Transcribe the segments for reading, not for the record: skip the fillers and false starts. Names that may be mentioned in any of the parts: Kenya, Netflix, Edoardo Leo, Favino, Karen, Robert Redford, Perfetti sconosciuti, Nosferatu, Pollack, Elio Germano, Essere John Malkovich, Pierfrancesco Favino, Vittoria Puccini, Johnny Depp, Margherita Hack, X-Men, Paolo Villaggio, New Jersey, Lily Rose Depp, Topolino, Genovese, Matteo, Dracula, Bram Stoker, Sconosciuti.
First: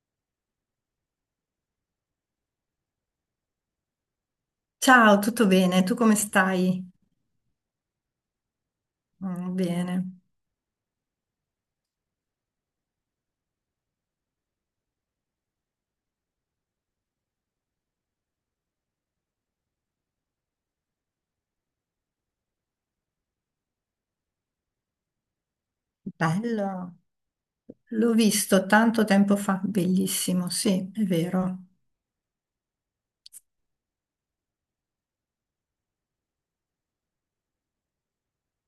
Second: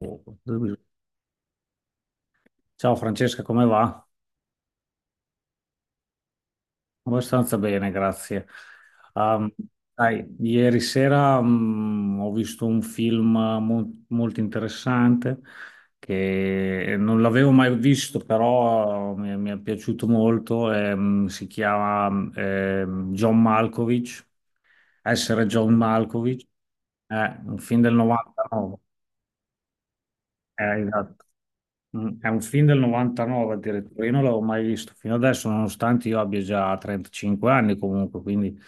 Oh, ciao Francesca, come va? Ciao, tutto bene? Tu come stai? Abbastanza bene, grazie. Um, Mm, bene. dai, ieri sera ho visto un film molto interessante che non l'avevo mai visto, però mi è piaciuto molto. Si chiama ehm, John Malkovich, Essere John Malkovich, Bello. è un film del L'ho visto 99. tanto tempo fa, bellissimo, sì, è Esatto. vero. È un film del 99 addirittura, io non l'avevo mai visto fino adesso, nonostante io abbia già 35 anni comunque, quindi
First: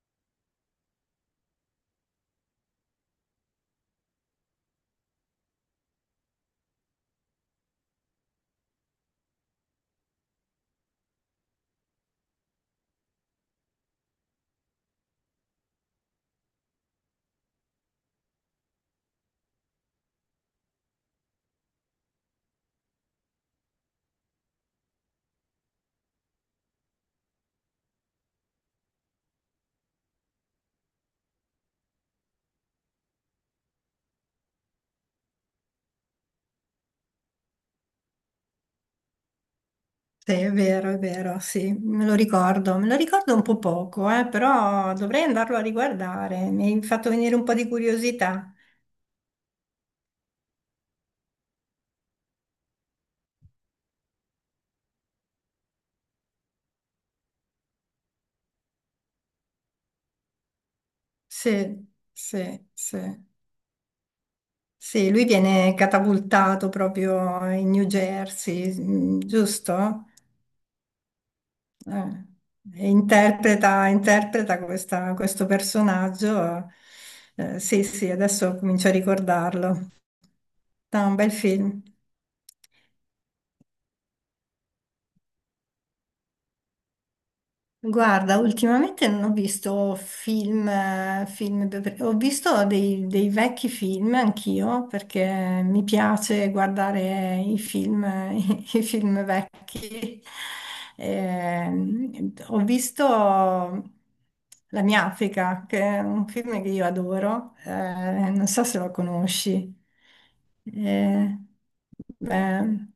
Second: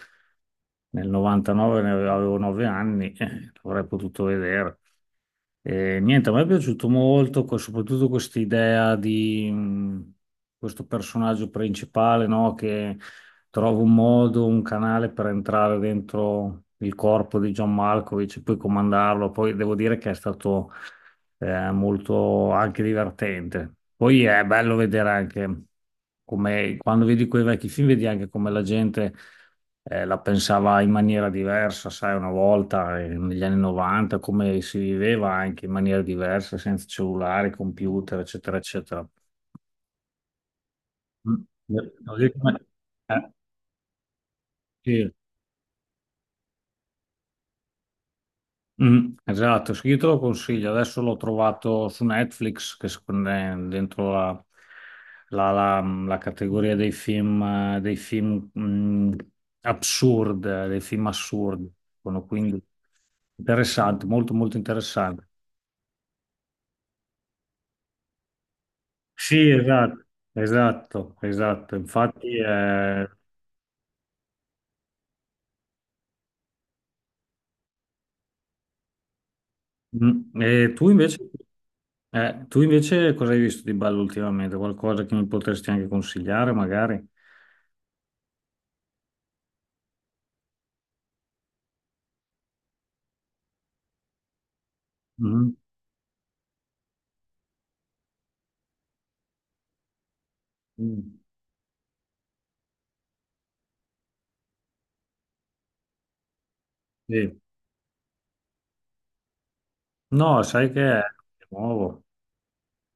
nel 99 ne avevo 9 anni, l'avrei potuto vedere. E niente, a me è piaciuto molto, soprattutto questa idea di questo personaggio principale, no, che trova un modo, un canale per entrare dentro il corpo di John Malkovich e poi comandarlo. Poi devo dire che è stato molto anche divertente. Poi è bello vedere anche come quando vedi quei vecchi film, vedi anche come la gente la pensava in maniera diversa, sai, una volta negli anni 90, come si viveva anche in maniera diversa, senza cellulare, computer, eccetera, eccetera. Sì, è vero, Mm. sì, me lo ricordo. Me lo ricordo un po' poco, però Eh, dovrei andarlo a riguardare. Mi hai fatto venire un po' di curiosità. Mm, esatto, sì, io te lo consiglio. Adesso l'ho trovato su Netflix, che secondo me è dentro la- la- la categoria dei film assurdi. Sì, Sono quindi sì, sì. interessante, molto molto Sì, lui interessante. viene catapultato proprio in New Jersey, mm, Sì, esatto, giusto? esatto, esatto. Eh, Infatti, e interpreta questo personaggio. Sì, sì, adesso comincio a ricordarlo. E tu No, invece, un bel film. Cosa hai visto di bello ultimamente? Qualcosa che mi potresti anche consigliare, magari? Guarda, ultimamente non ho visto film, ho visto dei vecchi film anch'io perché mi piace guardare i film, i film vecchi. Mhm. Ho visto La mia Africa, che è un film che io Sì. adoro, non so se lo conosci. No, sai che è Eh, nuovo. beh,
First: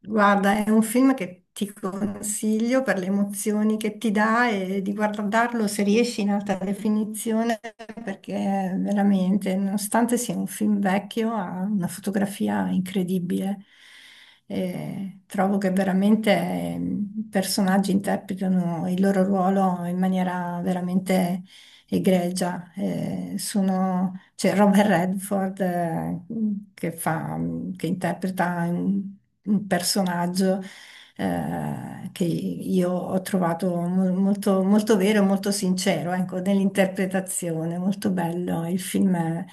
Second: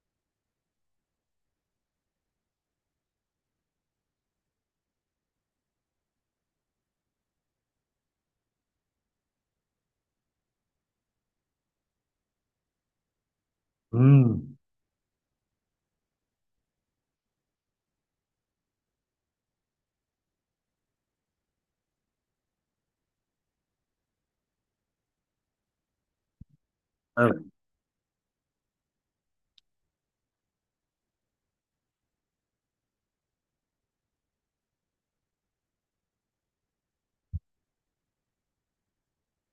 guarda, è un film che ti consiglio per le emozioni che ti dà e di guardarlo se riesci in alta definizione, perché veramente, nonostante sia un film vecchio, ha una fotografia incredibile. Mm. E trovo che veramente i personaggi interpretano il loro ruolo in maniera veramente egregia. C'è Robert Redford, che Eh, fa, che interpreta un personaggio, che io ho trovato molto, molto vero, e molto sincero, ecco, nell'interpretazione, molto bello.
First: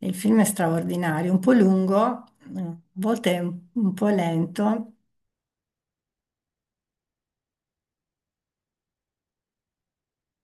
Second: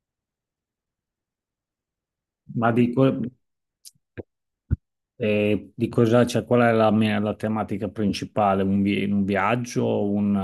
Il film è straordinario, un po' lungo, Ma a volte è un po' lento. Di cosa, cioè, qual è la tematica principale? Un viaggio, un,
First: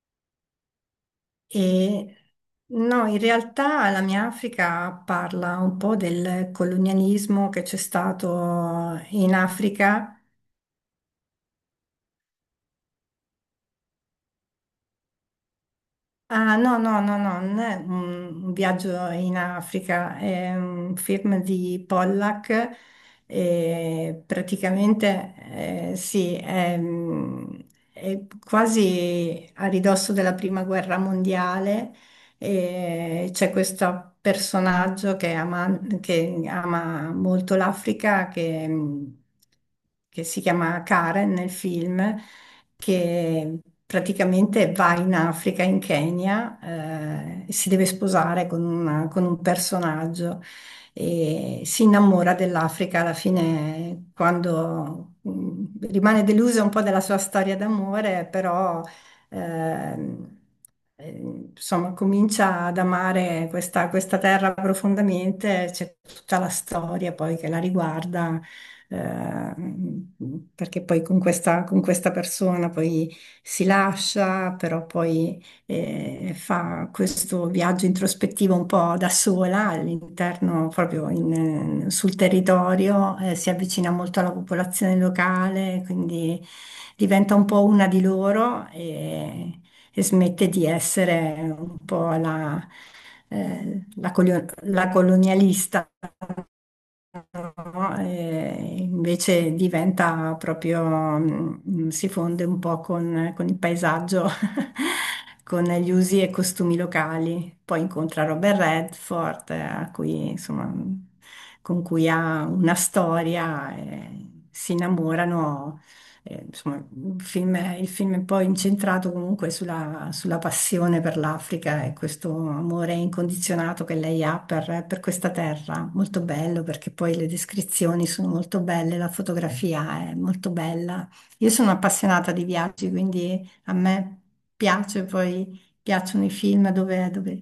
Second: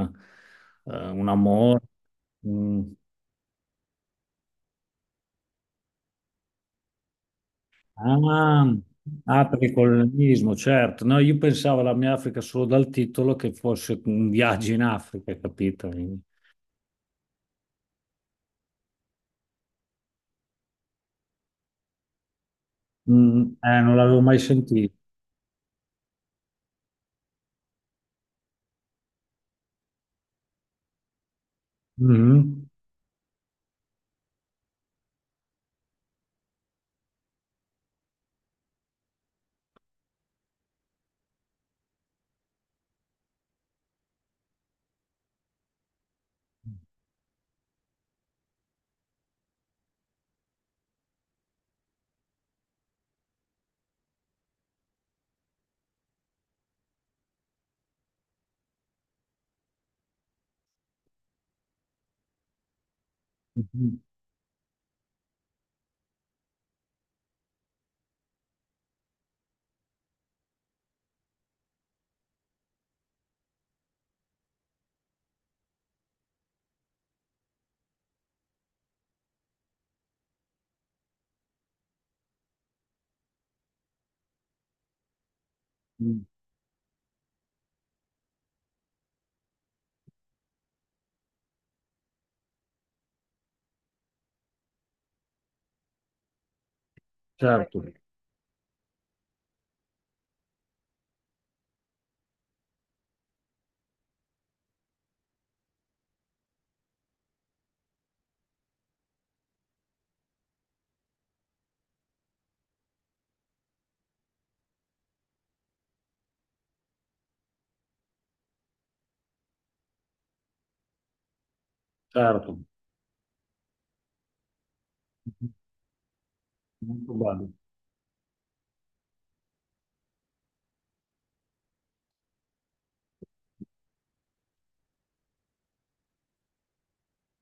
eh, un amore? E Mm. no, in realtà La mia Africa parla un po' del colonialismo che c'è Ah, stato in ah, per il Africa. colonialismo, certo. No, io pensavo alla mia Africa solo dal titolo che fosse un viaggio in Africa, capito? Quindi, Ah, no, no, no, no, non è un viaggio in Africa, è un film di Pollack. Non l'avevo E mai sentito. praticamente, sì, è, mm, è quasi a ridosso della prima guerra mondiale. Mhm. E c'è questo personaggio che ama molto l'Africa, che si chiama Karen nel film, che praticamente va in Africa, in Kenya, e si deve sposare con con un personaggio e si innamora dell'Africa alla fine quando, rimane delusa un po' della sua storia d'amore, però, ehm, eh, insomma, comincia ad amare questa, questa terra profondamente, c'è tutta la storia poi che la riguarda, ehm, perché poi con questa persona poi si lascia, però poi, fa questo viaggio introspettivo un po' da sola all'interno, proprio sul territorio, si avvicina molto alla popolazione locale, Mhm. quindi diventa un po' una di loro e smette di essere un po' la, eh, la colio- la colonialista, Certo, no? E invece diventa proprio, si fonde un po' con il paesaggio, con gli usi e costumi locali. Poi incontra Robert Redford, a cui, insomma, con cui ha una storia, e si innamorano. Insomma, il film è poi incentrato comunque sulla, sulla passione per l'Africa e questo certo. amore incondizionato che lei ha per questa terra. Molto bello perché Molto poi le bello. descrizioni sono molto belle, la fotografia è molto bella. Io sono appassionata di viaggi, quindi a me piace, poi piacciono i film dove, dove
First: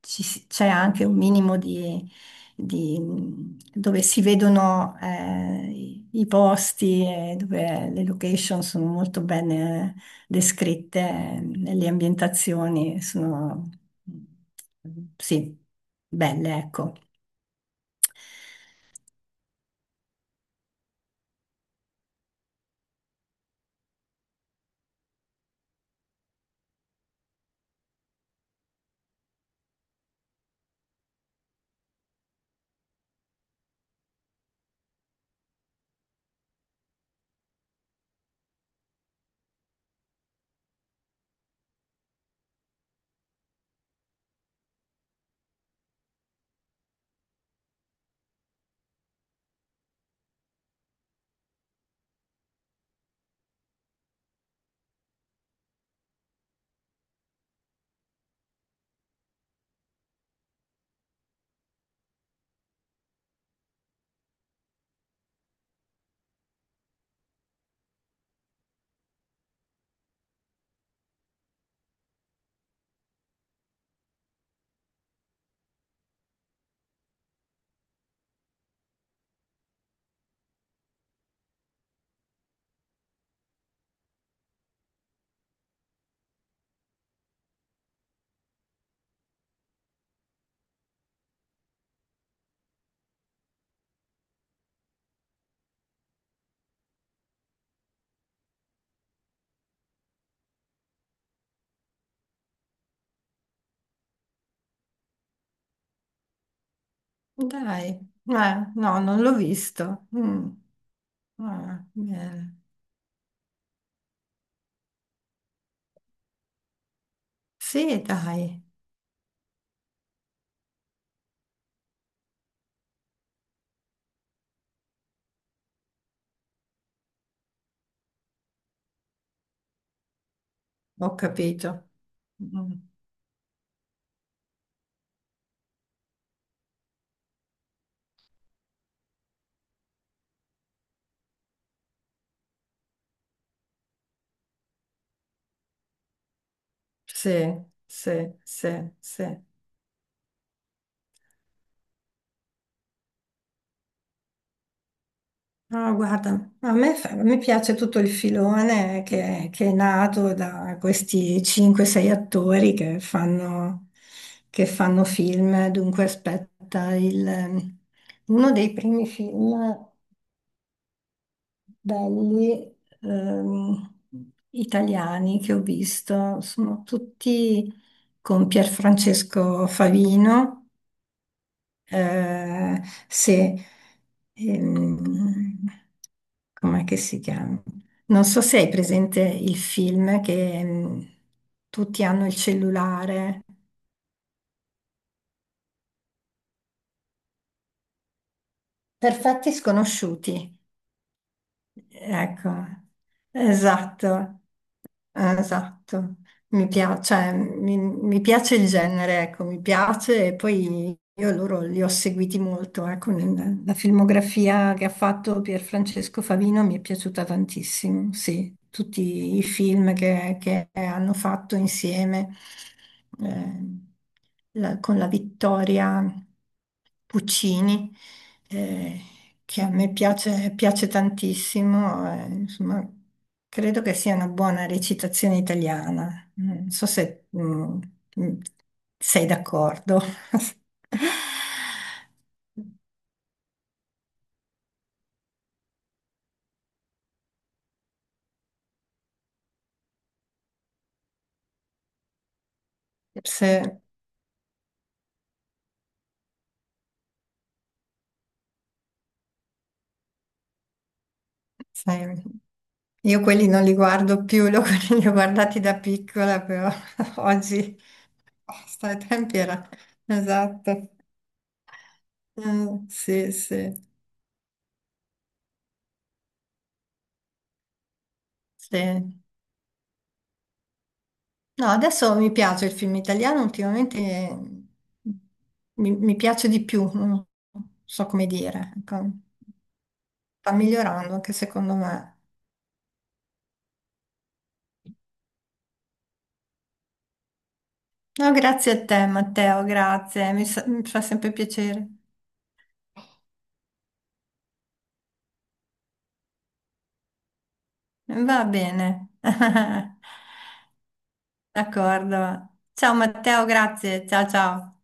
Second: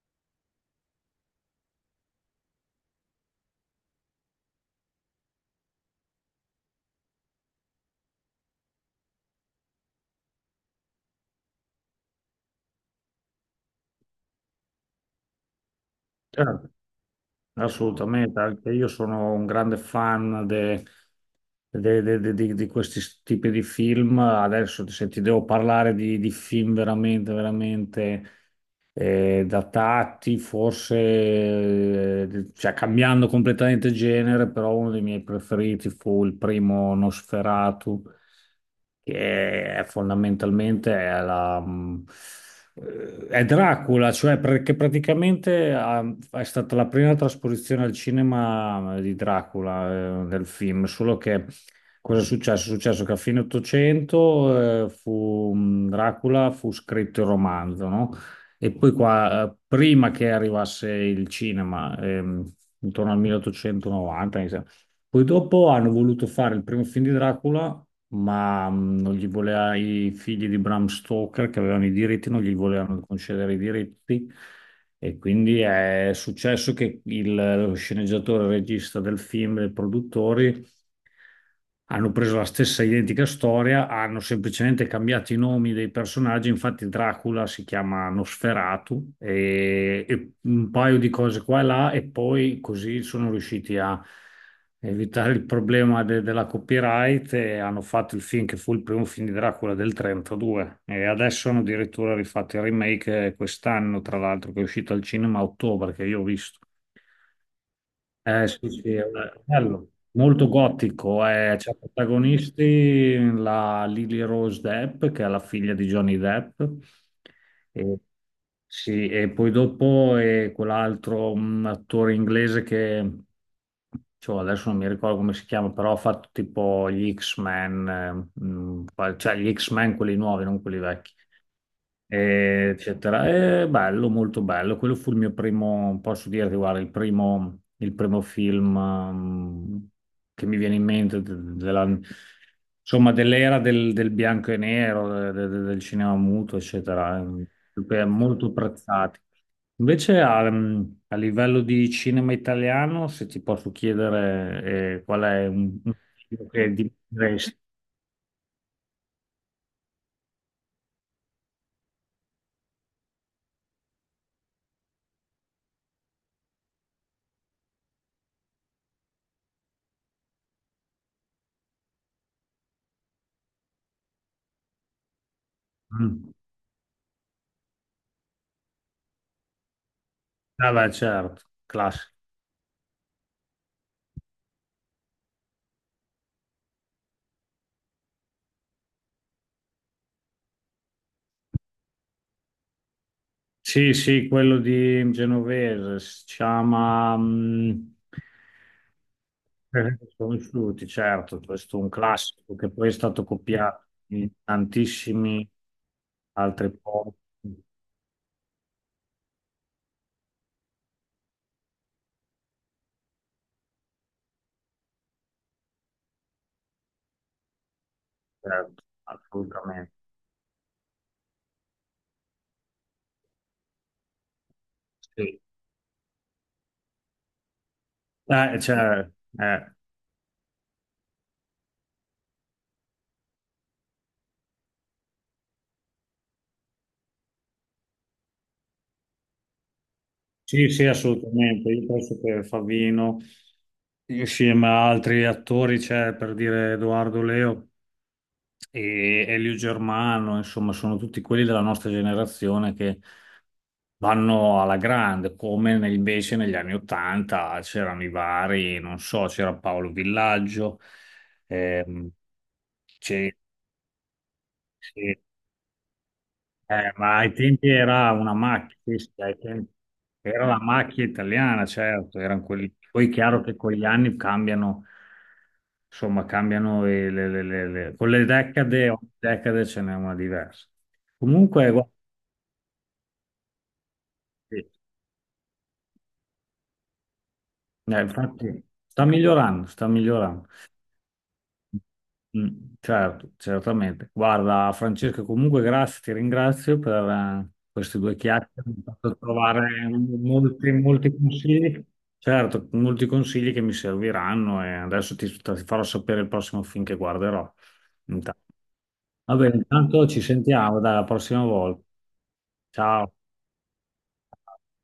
c'è anche un minimo di di- dove si vedono, i posti e dove le location sono molto bene descritte, le ambientazioni sono, mm, sì, belle, Certo, ecco. assolutamente, anche io sono un grande fan di questi tipi di film. Adesso se ti devo parlare di film veramente, veramente. Datati, forse, cioè cambiando completamente genere, però uno dei miei preferiti fu il primo Nosferatu, che è fondamentalmente è la... È Dracula, cioè perché praticamente è stata la prima trasposizione al cinema di Dracula, del film, solo che cosa è successo? È successo che a fine 800 Dracula fu scritto il romanzo, no? E poi qua, prima che arrivasse il cinema, intorno al 1890, mi sembra, poi dopo hanno voluto fare il primo film di Dracula ma non gli voleva i figli di Bram Stoker che avevano i diritti, non gli volevano concedere i diritti e quindi è successo che lo sceneggiatore, il regista del film, e i produttori hanno preso la stessa identica storia, hanno semplicemente cambiato i nomi dei personaggi, infatti Dracula si chiama Nosferatu e un paio di cose qua e là e poi così sono riusciti a evitare il problema della copyright e hanno fatto il film che fu il primo film di Dracula del 32 e adesso hanno addirittura rifatto il remake quest'anno, tra l'altro, che è uscito al cinema a ottobre, che io ho visto. Dai, Sì, sì, no, è non l'ho bello, visto. molto Mm, gotico. C'ha ah, bene. protagonisti la Lily Rose Depp, che è la figlia di Johnny Depp, e, Sì, dai, sì, e poi dopo è quell'altro un attore inglese che cioè, adesso non mi ricordo come si chiama, però ha fatto tipo gli X-Men, cioè gli X-Men quelli nuovi, non quelli vecchi ho capito. Mm, eccetera. È bello, molto bello. Quello fu il mio primo, posso dirti, guarda, il primo film che mi viene in mente insomma, dell'era del bianco e nero, del cinema muto, eccetera. Sì, sì, Molto sì, prezzati. sì. Invece a livello di cinema italiano, se ti posso chiedere qual è un No, film guarda, che a me, mi diresti? piace tutto il filone che è nato da questi 5-6 attori che fanno film. Dunque, aspetta, uno dei primi film belli, ehm, italiani, che ho Mm. visto sono tutti con Pierfrancesco Favino. Ah, beh, certo, classico. Eh, se, ehm, Com'è che si chiama? Non so se hai presente il film che, tutti hanno il cellulare. Sì, sì, quello di Genovese, si chiama. Perfetti Eh. sconosciuti. Sconosciuti, certo, questo è un Ecco, classico che poi è stato copiato in esatto. Tantissimi esatto, mi altri piace, cioè, posti, mi piace il genere, ecco, mi piace e poi io loro li ho seguiti molto, ecco, la filmografia che ha fatto Pierfrancesco Favino mi è piaciuta tantissimo, sì, certo, tutti i assolutamente. film che hanno fatto insieme, eh, con la Sì. Vittoria Puccini, Eh, eh, cioè, che a eh, me piace, piace tantissimo, insomma, credo che sia una buona recitazione italiana. Non so se, mm, sei d'accordo. Sì, sì, assolutamente. Io penso che Favino, insieme a altri attori, c'è per dire Edoardo Leo e Elio Germano, insomma, sono tutti quelli della nostra generazione che Se- vanno alla grande, come invece negli anni Ottanta c'erano i vari, non so, c'era Paolo Villaggio, ehm, Sai, io c'è- quelli non li guardo più, li ho, li ho guardati da piccola, però ma ai tempi oggi, era una oh, macchina, stai sì, sì, ai tempi era. tempi era la Esatto. macchia italiana, certo, erano quelli. Mm, Poi è sì, chiaro che con gli sì. anni cambiano, insomma, cambiano e con le decade, ogni Sì. decade ce n'è una diversa. No, Comunque, guarda, adesso mi piace il film italiano, ultimamente, sì, mi piace di più, non so come infatti dire, sta ecco. migliorando, sta migliorando. Sta migliorando anche secondo me. Mm, certo, certamente. Guarda, Francesco, comunque grazie, ti ringrazio per queste due No, chiacchiere, grazie mi hai a te fatto trovare Matteo, grazie, molti, mi fa molti sempre consigli, piacere. certo, molti consigli che mi serviranno e adesso ti farò sapere il prossimo film che guarderò. Intanto. Va bene. Va bene, intanto ci sentiamo, dai, la prossima volta. D'accordo. Ciao Ciao. Matteo, grazie, ciao ciao.